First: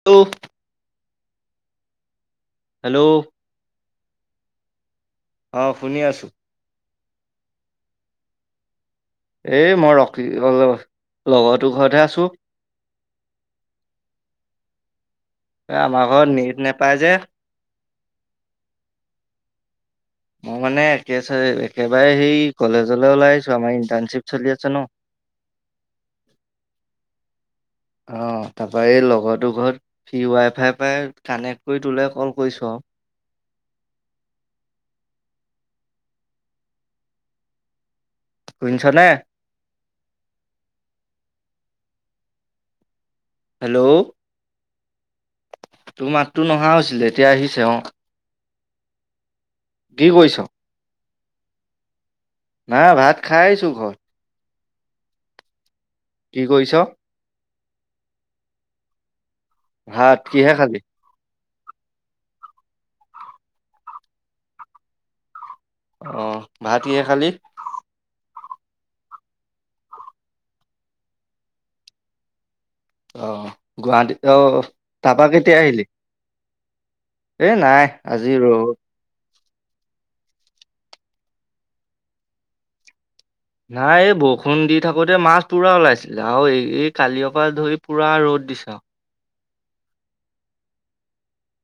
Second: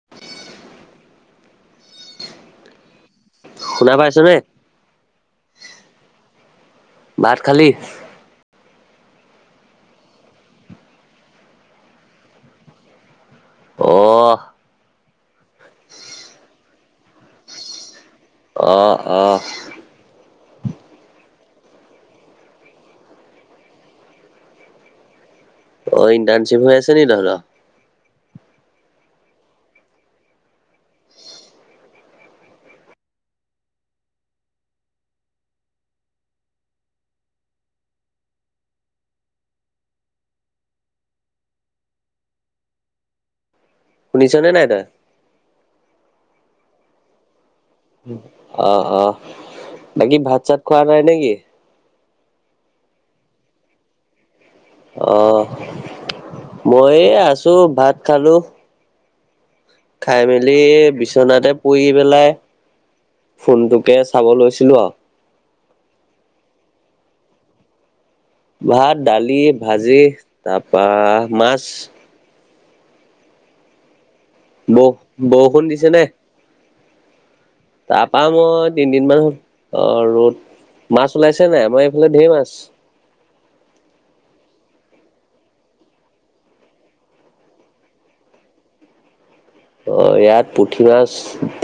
[unintelligible] Hello, ! শুনা পাইছ নে অ', শুনি আছোঁ। ভাত খালী এই মই ৰকি অল লগৰটো ঘৰতহে আছো। অ', আমাৰ ঘৰত নেট নেপায় যে অ'অ' মোৰ মানে একে একেবাৰেই কলেজলৈ ওলাই আহছো আমাৰ ইণ্টাৰ্ণশ্বিপ চলি আছে ন? অ ইণ্টাৰ্শ্বিপ হৈ আছেনিকিদাদা। - অ', তাৰপৰা এই লগৰটো ঘৰত ফি ৱাই ফাইৰ পৰাই কানেক্ট কৰি তোলোই কল কৰিছো আৰু, ছ নে হেল্লো', শুনিছনেে নাই তই তোৰ মাততো নহা হৈছিলে এতিয়া আহিছে অ, ্ অ', অ', কি বাকী কৰিছ? ভাত চাত খোৱা নাই নেকি আ ভাত খাইছো ঘৰত অ', কি কৰিছ? মই আছো ভাত খালো। ভাত খাই কিহে মেলি খালি? বিচনাতে কৰি পেলাই ফোনটোকে চাব লৈছিলোঁ আৰু, অভাতকিহে খালি। ভাত দালি ভাজি তাৰপা মাছ। অ গুৱাহাটীত অ বৌ তাপা কেতিয়া বৰষুণ আহিলি দিছে নে? এ নাই তাৰপা আজি ৰ মই তিনিদিন মান অ ৰ'দ মাছ ওলাইছে নাই আমাৰ এইফালে ধেৰ মাছ। নাই এই বৰষুণ দি থাকোতে মাছ পুৰা ওলাইছিলে আৰু এই এই কালিৰপ পৰা ধৰি পুৰা ৰ'দ দিছে আৰু, অ', ইয়াত পুঠি মাছ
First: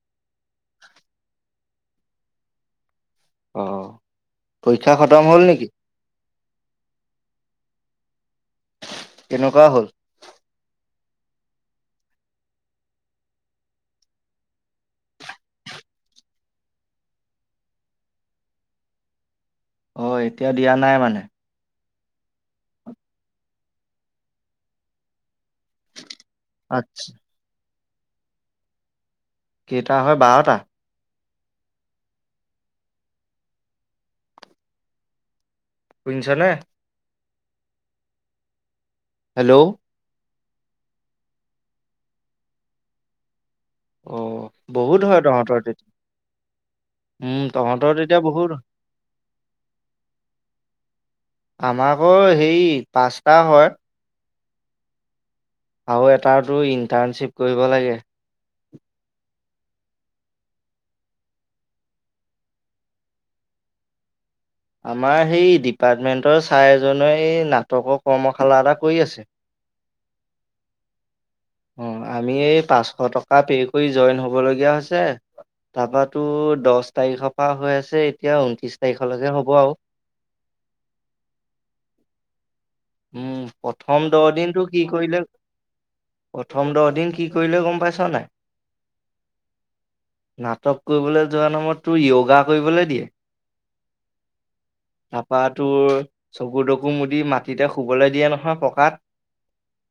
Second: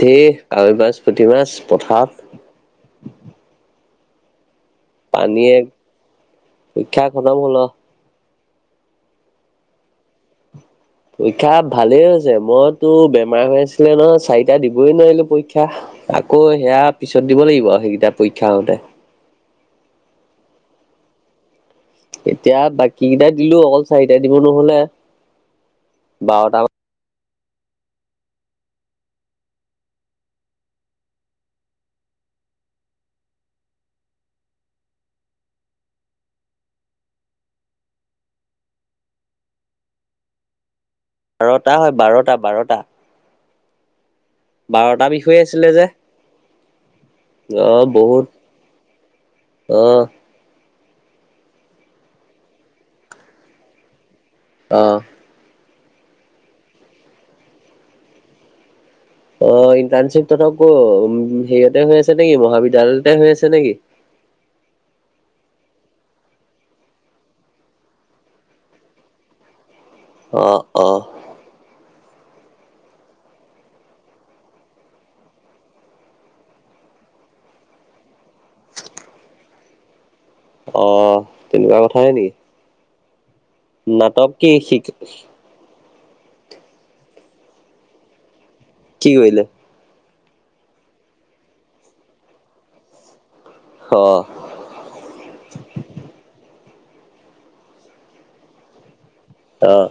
ধেৰ কাৱৈ মাছ পুঠি মাছ পথাৰত! অঁ! পানীয়ে, পৰীক্ষা খতম হ'ল অ'। কেনেকুৱা হ'ল? পৰীক্ষা ভালেই হৈছে। মই তোৰ বেমাৰ হৈ আছিলে নহয় চাৰিটা দিবই নোৱাৰিলোঁ পৰীক্ষা। আকৌ হেয়া পিছত দিব লাগিব সেইকেইটা পৰীক্ষা হওঁতে। অঁ, এতিয়া দিয়া নাই মানে? এতিয়া বাকী কেইটা দিলোঁ, অকল চাৰিটা দিব নহ'লে। বাৰটা [inaudible] কেইটা হয় বাৰটা? শুনিছনে? হেল্ল'? বাৰটা হয়, বাৰটা বাৰটা। অ', বহুত বাৰটা হয় বিষয় তহঁতৰ আছিলে যে তেতিয়া? উম, তহঁতৰ তেতিয়া বহুত অঁ। আমাৰ আকৌ হেই পাঁচটা হয়। অঁ। আৰু এটাৰতো ইণ্টাৰ্ণশ্বিপ কৰিব লাগে। অ', ইণ্টাৰ্ণশ্বিপ তহঁতৰ ক' উম, হেৰিয়াতে হৈ আছে নেকি মহাবিদ্যালয়তে হৈ আছে নেকি? আমাৰ সেই ডিপাৰ্টমেন্টৰ ছাৰ এজনে এই নাটকৰ কৰ্মশালা এটা কৰি আছে। অ', অ'। অঁ, আমি এই পাঁচশ টকা পে' কৰি জইন হ'বলগীয়া হৈছে। তাৰপা তোৰ দহ তাৰিখৰ পৰা হৈ আছে, এতিয়া ঊনত্ৰিছ তাৰিখলৈকে হ'ব আৰু। অ', তেনেকুৱা কথাহে নেকি? উম, প্ৰথম দহ নাটক দিনটো শি কি কৰিলে প্ৰথম দহদিন কি কৰিলে গ'ম পাইছ নাই? কি কৰিলে? নাটক কৰিবলৈ যোৱা নামত তোৰ য়োগা কৰিবলৈ দিয়ে। অ'। তাৰাপা তোৰ চকুৰ দকু মুদি মা তেতিয়া শুবলৈ দিয়ে নহয় পকাত। অঁ।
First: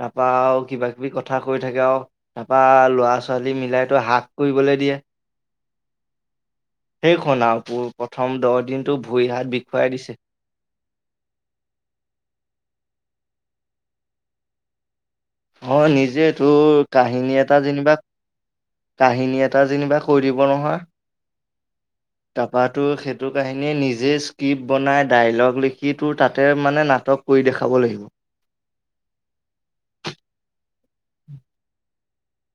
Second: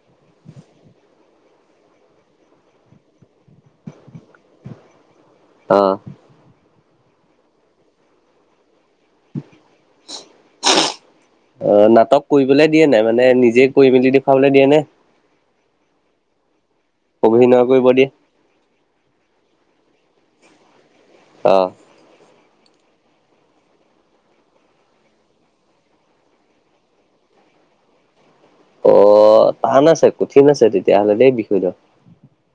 তাৰপা আৰু কিবা কিবি কথা কৈ থাকে আৰু। তাৰপা ল'ৰা ছোৱালী মিলাই তোৰ হাগ কৰিবলৈ দিয়ে। অ'। সেইখন আৰু। পোৰ প্ৰথম দহ দিনটো ভৰি হাত বিষুৱাই দিছে। অ', নাটক কৰিবলৈ দিয়ে নাই, মানে নিজে কৰি মেলি দেখুৱাবলৈ দিয়ে নে? অ', নিজে তোৰ কাহিনী এটা অভিনয় কৰিব যেনিবা দিয়ে? কাহিনী এটা যেনিবা কৈ দিব নহয়। অঁ। তাৰপা তোৰ সেইটো কাহিনীয়ে নিজে স্ক্ৰিপ্ট বনাই ডাইলগ লিখি তোৰ তাতে মানে নাটক কৰি দেখাব লাগিব। অ', টান আছে কঠিন আছে তেতিয়াহ'লে দেই বিষয়দাল।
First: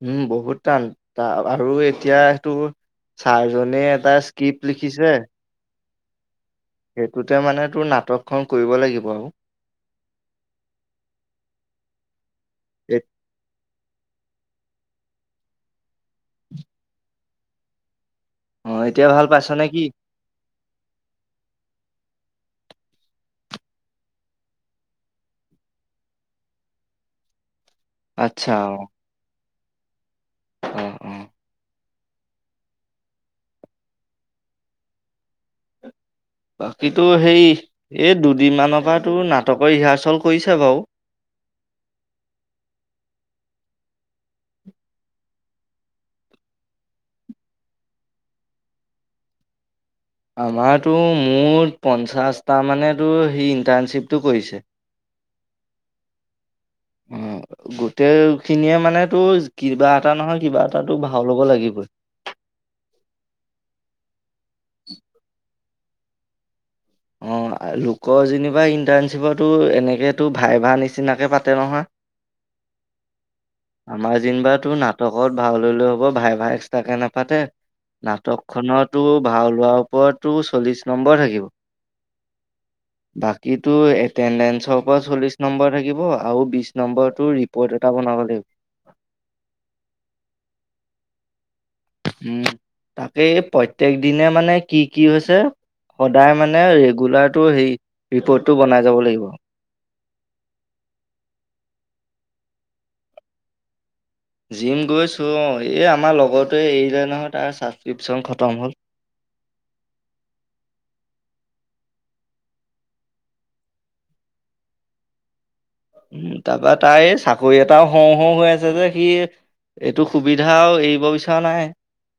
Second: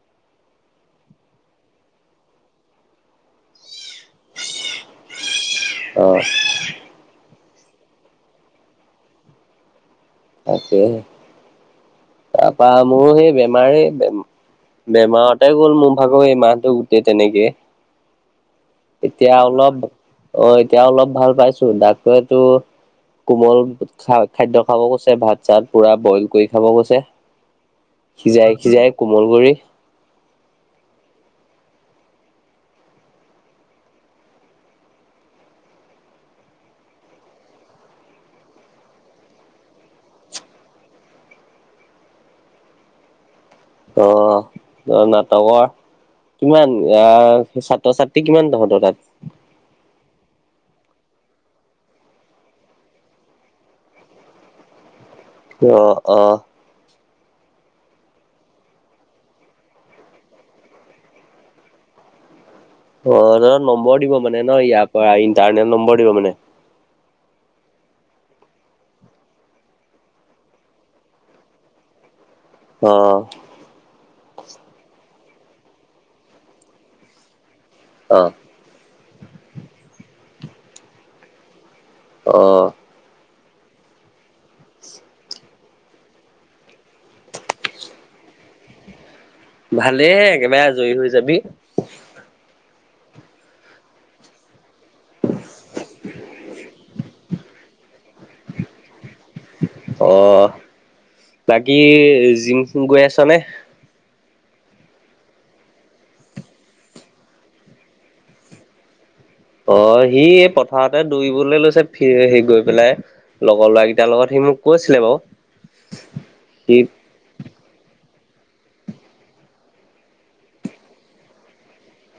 উম, বহুত টান। টা আৰু এতিয়া তোৰ ছাৰজনে এটা স্ক্ৰিপ্ট লিখিছে অ'। সেইটোতে মানে তোৰ নাটকখন কৰিব লাগিব আৰু! তাকেহে! তাৰপা এ মোৰ সেই বেমাৰেই বেমাৰ তাতেই গ'ল মোৰ ভাগৰ এই মাহটো গোটেই তেনেকে অ ভাল এতিয়া পাইছ নে অলপ কি অ' এতিয়া অলপ ভাল পাইছো ডাক্তৰে তোৰ কোমল খা খাদ্য খাব কৈছে ভাত। ছাত পুৰা বইল কৰি খাব গৈছে আচ্ছা সিজাই অ সিজাই কোমল কৰি অ' অ' বাকীতো সেই এই দুদিনমানৰ পৰা তোৰ নাটকৰ ৰিহাৰ্চল কৰিছে বাৰু। অ', অ', নাটকৰ কিমান আহ, ছাত্ৰ- ছাত্ৰী কিমান তহঁতৰ তাত? আমাৰতোৰ মুঠ পঞ্চাছটা মানে টোৰ সেই ইণ্টাৰ্ণশ্বিপটো কৰিছে। অ', অ', অ', গোটেই খিনিয়ে মানে তো কিবা এটা নহয় কিবা এটাটো ভাও ল'ব লাগিবই। অ', [unintelligible] নম্বৰ দিব মানে ন' ইয়াৰ পৰা ইণ্টাৰনেট নম্বৰ দিব মানে? অ' লোকৰ যেনিবা ইণ্টাৰ্ণশ্বিপৰ তোৰ এনেকে তোৰ ভাইভা নিচিনাকে পাতে নহয়। অ', আমাৰ যেনিবা তোৰ নাটকত ভাও ললেও হব ভাইভা এক্সট্ৰাকে নেপাতে অ', নাটক খনত তোৰ ভাও লোৱাৰ ওপৰত তোৰ চল্লিশ নম্বৰ থাকিব। অ', বাকি তোৰ এটেনডেঞ্চৰ ওপৰত চলিছ নম্বৰ থাকিব আৰু বিশ নম্বৰটো ৰিপ'ৰ্ট এটা বনাব লাগিব। ভালেইহে একেবাৰে আজৰি হৈ যাবি। উম, তাকেই প্ৰত্যেক দিনে মানে কি কি হৈছে সদায় মানে ৰেগুলাৰ টোৰ হেৰী ৰিপৰ্টটো বনাই যাব লাগিব। অ', বাকী জিম-ছিম গৈ আছ নে? জিম গৈছোঁ অ' এই আমাৰ লগৰটোৱে এৰিলে নহয় তাৰ ছাবস্ক্ৰিপশ্যন খতম হ'ল। অ' সি এই পথাৰতে দৌৰিবলৈ লৈছে ফি হে গৈ পেলাই। লগৰ ল'ৰাকেইটাৰ লগত সি মোক কৈছিলে বাৰু। উম তাৰ পা সি তাৰ এই চা চাকৰি এটাও হওঁ হওঁ হৈ আছে যে সি এইটো সুবিধা আৰু এৰিব বিচৰা নাই।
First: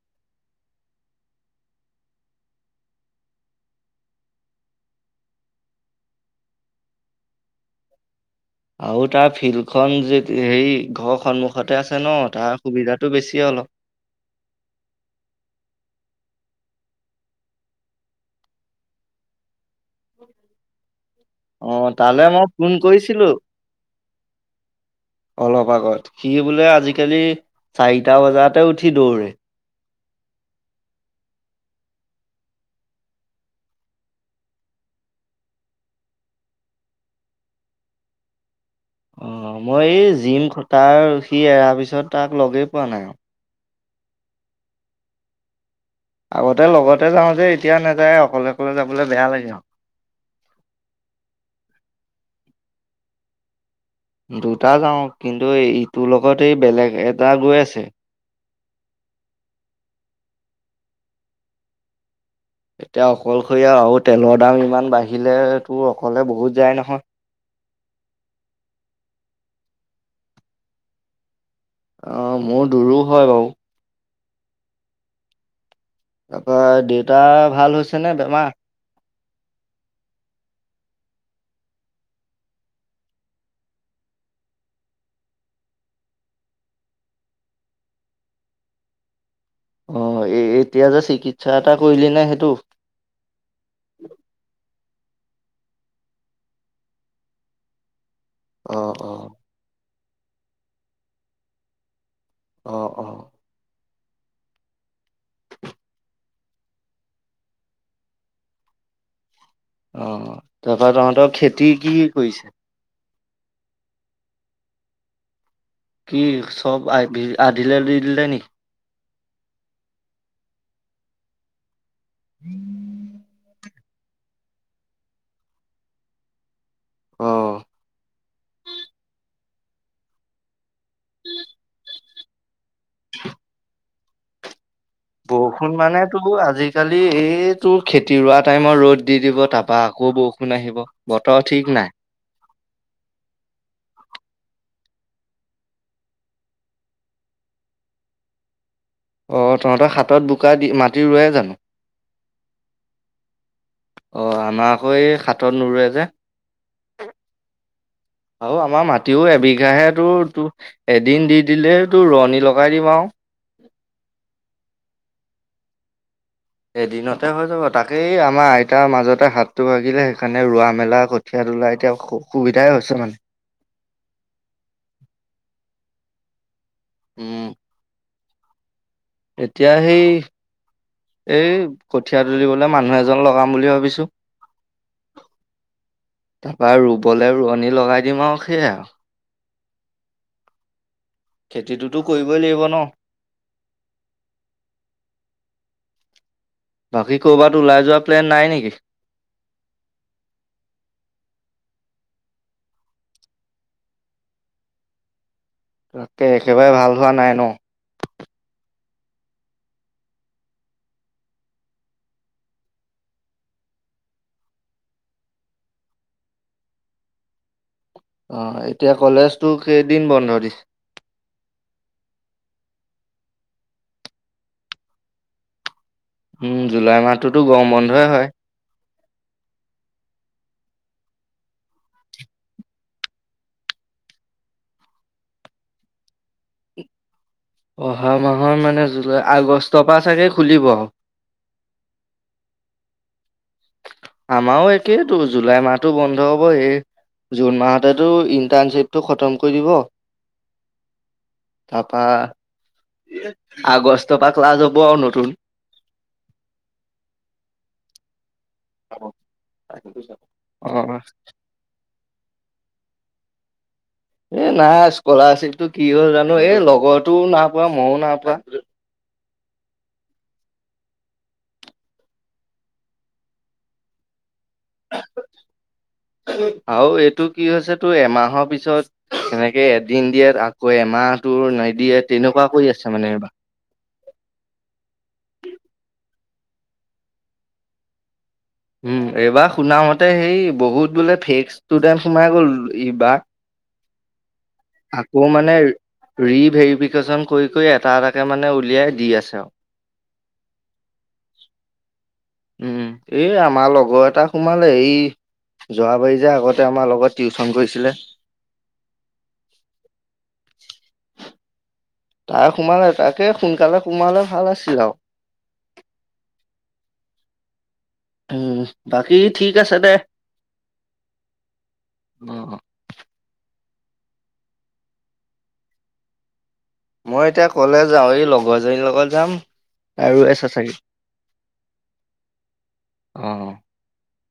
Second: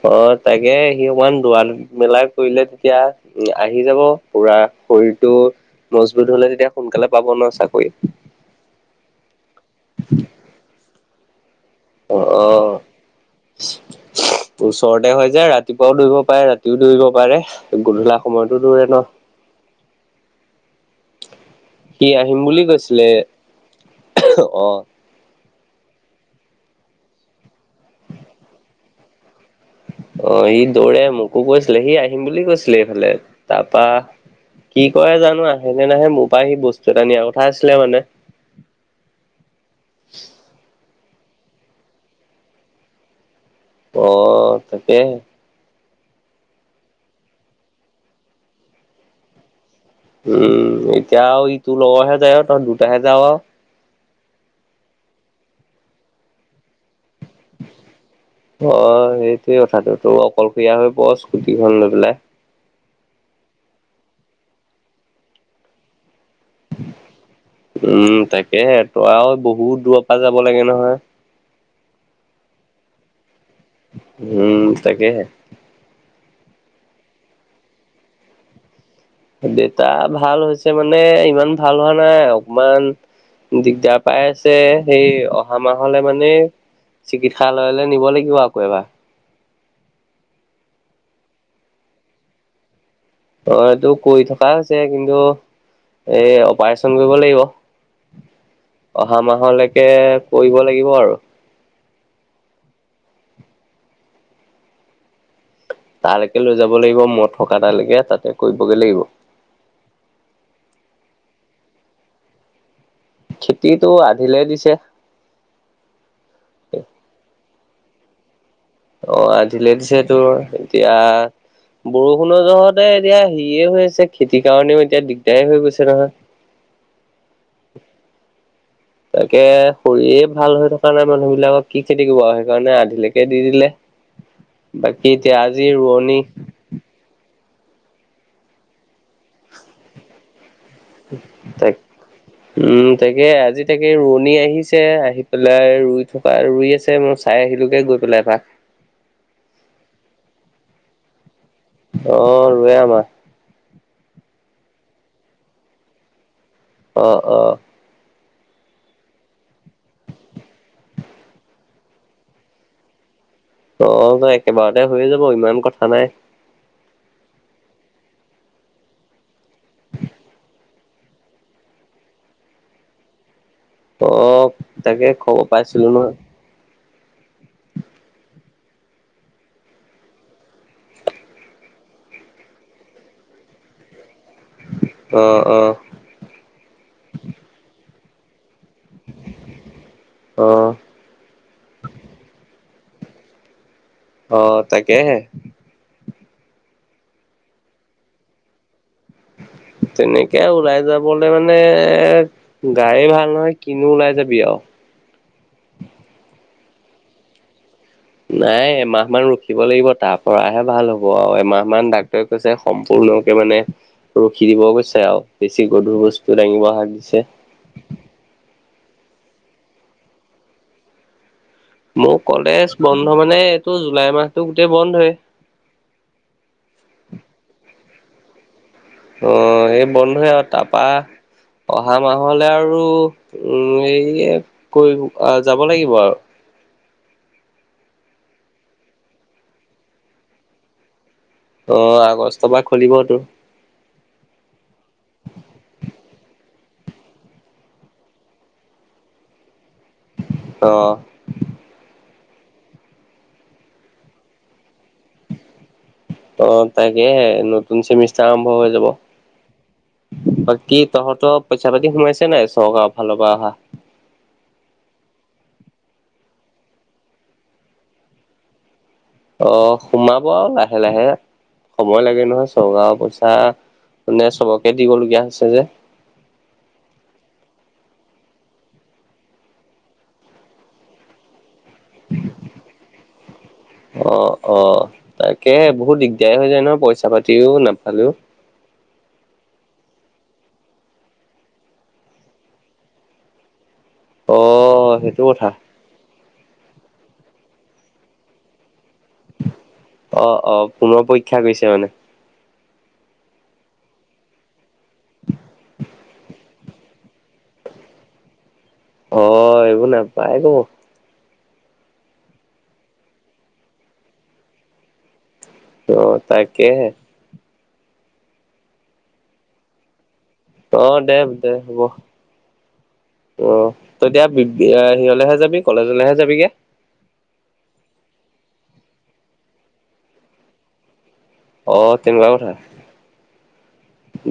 অ', তাকে সি অকমান দ'ৰা মেলা কৰিলে তেতিয়া উম, আহি যাব পুৰা শৰীৰটো মজবুত হ'লে তেতিয়া সোনকালে পাব ন' চাকৰি। আৰু তাৰ ফিল্ড খন যেত হেৰি ঘৰৰ সন্মুখ সন্মুখতে আছে অ' ন' অ তাৰ সুবিধাটো বেছিয়ে অলপ। ওচৰতে হয় যে, ৰাতিপুৱাও দৌৰিব পাৰে ৰাতিও দৌৰিব পাৰে গধূলা সময়তো দৌৰে ন'। অ', সি তালে আহিম মই বুলি ফোন কৈছিলে কৰিছিলো অ' [inaudible] অলপ আগত সি বোলে আজিকালি চাৰিটা বজাতে উঠি দৌৰে। অ', সি দৌৰে মোকো কৈছিলে সি আহিম বুলি কৈছিলে এইফালে তাৰপা কি কৰে জানো আহেনে নাহে মোৰ পৰাা সি বস্তু এটা নিয়াৰ কথা আছিলে মানে। অ', মই এই জিম খটাৰ সি এৰাৰ পিছত তাক লগেই পোৱা নাই আৰু। অ', তাকেহে। আগতে লগতে যাওঁ যে এতিয়া নাযায় অকলে অকলে যাবলৈ বেয়া লাগে আৰু। উম, এতিয়া আৰু ই তোৰ লগৰহে যায় আৰু তহঁত দুটাহে যাৱ আৰু। দুটা যাও কিন্তু ইটোৰ লগত এই বেলেগ এটা গৈ আছে। অ', সেইটোয়ে কথাটো তো তইও অকলশৰীয়া হৈ পৰ স্কুটিখন লৈ পেলাই। এতিয়া অকলশৰীয়া আৰু তেলৰ দাম ইমান বাঢ়িলে তোৰ অকলে বহুত যায় নহয়। উম, তাকেহে তই আৰু বহুত দূৰৰ পৰা যাব লাগে নহয়। অ', মোৰ দূৰো হয় বাৰু। উম, তাকেহে। তাৰপা দেউতাৰ ভাল হৈছে নে বেমাৰ? দেউতা ভাল হৈছে মানে ইমান ভাল হোৱা নাই অকমান দিগদাৰ পাই আছে সেই অহা মাহলে মানে চিকিৎসালয়লৈ নিব লাগিব আকৌ এবাৰ। অ', এতিয়া যে চিকিৎসা এটা কৰিলি নে সেইটো? অ', এইটো কৰি থকা হৈছে কিন্তু এ অপাৰেচন কৰিব লাগিব। অ' অহা অ' মাহলৈকে কৰিব লাগিব আৰু। অ', অ'। তালৈকে লৈ যাব লাগিব মই থকা তালৈকে তাতে কৰিবগৈ লাগিব। অ', তাৰপৰা তহঁতৰ খেতি কি কৰিছে? খেতিটো আধিলে দিছে। কি চব আধিলে দি দিলে নেকি? অ' আধিলে দিছে তোৰ, এতিয়া বৰষুণৰ জহতে এতিয়া হেৰিয়ে হৈ আছে, খেতিৰ কাৰণেও এতিয়া দিগদাৰে হৈ গৈছে নহয়। অ'। তাকে শৰীৰে ভাল হৈ থকা নাই মানুহ বিলাকক কি খেতি কৰিব আৰু সেইকাৰণে আধিলৈকে দি দিলে। [inaudible] বাকী এতিয়া আজি ৰোৱনি কালি এইটোৰ খেতি ৰোৱা টাইমত ৰ'দ দি দিব তাৰপা আকৌ বৰষুণ আহিব। বতৰ ঠিক তাক নাই। উম, তাকে আজি তাকে ৰোৱনী আহিছে আহি পেলাই ৰুই থকা ৰুই আছে। চাই আহিলোঁগৈ গৈ পেলাই এপাক। অ', তহঁতৰ সাতত বোকা দি মাটি ৰুৱে জানো? অ', ৰুৱে আমাৰ। অ', আমাৰ আকৌ এই সাতত নোৰুৱে যে। অ', অ'। আৰু আমাৰ মাটিও এবিঘাহে তো-তোৰ এদিন দি দিলে তোৰ ৰোৱনী লগাই দিম আৰু। অ', একেবাৰতে হৈয়ে যাব ইমান কথা নাই। এদিনতে হৈ যাব তাকেই, আমাৰ আইতাৰ মাজতে হাতটো ভাগিলে সেইকাৰণে ৰোৱা মেলা কৰি খেত ওলাই তেঁও সু-সুবিধাই হৈছে মানে। অ', তাকে খবৰ পাইছিলো নহয়। উম। এতিয়া সেই এই কঠীয়া তুলিবলৈ মানুহ এজন লগাম বুলি ভাবিছো। অ', অ'। তাৰপৰা ৰুবলৈ ৰোৱনী লগাই দিম আৰু সেইয়ে আৰু। অ'। খেতিটোতো কৰিবই লাগিব ন। অ', তাকেহে। বাকী ক'ৰবাত ওলাই যোৱা প্লেন নাই নেকি? তেনেকে ওলাই যাবলে মানে এ গায়ে ভাল নহয় কিনো ওলাই যাবি আৰু তাকে একেবাৰে ভাল হোৱা নাই ন। নাই এমাহ মান ৰখিব লাগিব তাৰ পৰাহে ভাল হ'ব আৰু এমাহ মান ডাক্তৰে। কৈছে সম্পূৰ্ণকে মানে। ৰখি দিব গৈছে আৰু বেছি গধুৰ বস্তু দাঙি শাক দিছে। অ এতিয়া কলেজতো কেইদিন বন্ধ দিছে। মোৰ কলেজ বন্ধ মানে এইটো জুলাই মাহতটো গোটেই বন্ধয়ে। উম জুলাই মাহটোতো গৰম বন্ধই হয়। অ সেই বন্ধে আৰু তাৰপা, অহা মাহলে আৰু উম হেৰিয়ে কৰিব যাব লাগিব আৰু অহা মাহৰ মানে জুলাই আগষ্টৰ পৰা চাগে খুলিব। অ আগষ্টৰ পৰা খুলিবতো। আমাৰো একেইটো জুলাই মাহতো বন্ধ হব সে, জুন মাহতেতো ইণ্টাৰ্ণশ্বিপটো খতম কৰি দিব। অ, তাৰপা আগষ্টৰ পৰা ক্লাছ হ'ব আৰু নতুন। অ তাকেহে, নতুন চেমিষ্টাৰ আৰম্ভ হৈ যাব বাকি অ' তহঁতক। পইচা পাতি সোমাইছে নাই চৰকাৰৰ ফালৰ পৰা অহা। এ নাই স্কলাৰশ্বিপটো কি হ'ল জানো এই লগৰটোও নাই পোৱা মইও নাই পোৱা। অ সোমাব আৰু লাহে লাহে। সময় লাগে নহয় চৰকাৰৰ পইচা মানে চবকে দিবলগীয়া হৈছে যে। আৰু এইটো কি হৈছে তোৰ এমাহৰ পিছত। সেনেকে এদিন দিয়ে আকৌ এমাহটোৰ নাই দিয়ে তেনেকুৱা কৰি আছে মানে এইবাৰ। অ অ তাকে বহুত দিগদাৰ হৈ যায় নহ পইচা পাতিও নাপালেও। উম এইবাৰ শুনামতে হেই বহুত বোলে ফেক ষ্টুডেণ্ড সোমাই গ'ল এইবাৰ। অ সেইটো আকৌ কথা। মানে ৰিভেৰিফিকেশ্যন কৰি কৰি এটা এটাকে মানে উলিয়াই দি আছে আৰু অ অ পুনৰ পৰীক্ষা কৰিছে মানে। উম এই আমাৰ লগৰ এটা সোমালে এই, যোৱাবাৰি যে আগতে আমাৰ লগত টিউচন কৰিছিলে। অ এইবোৰ নেপাই কব। তাই সোমালে তাকে সোনকালে সোমালে ভাল আছিল আৰু অ তাকে। উম বাকী ঠিক আছে দে। অ দে দে হ'ব। অ', অ ত এতিয়া সেয়ালৈহে যাবি কলেজলৈহে যাবিগে। মই এতিয়া কলে যাও এই লগৰজনীৰ লগত যাম আৰু [unintelligible] অ তেনেকুৱা কথা অ',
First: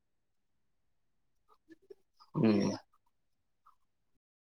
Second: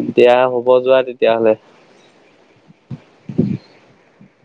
এতিয়া হব যোৱা তেতিয়াহলে। উম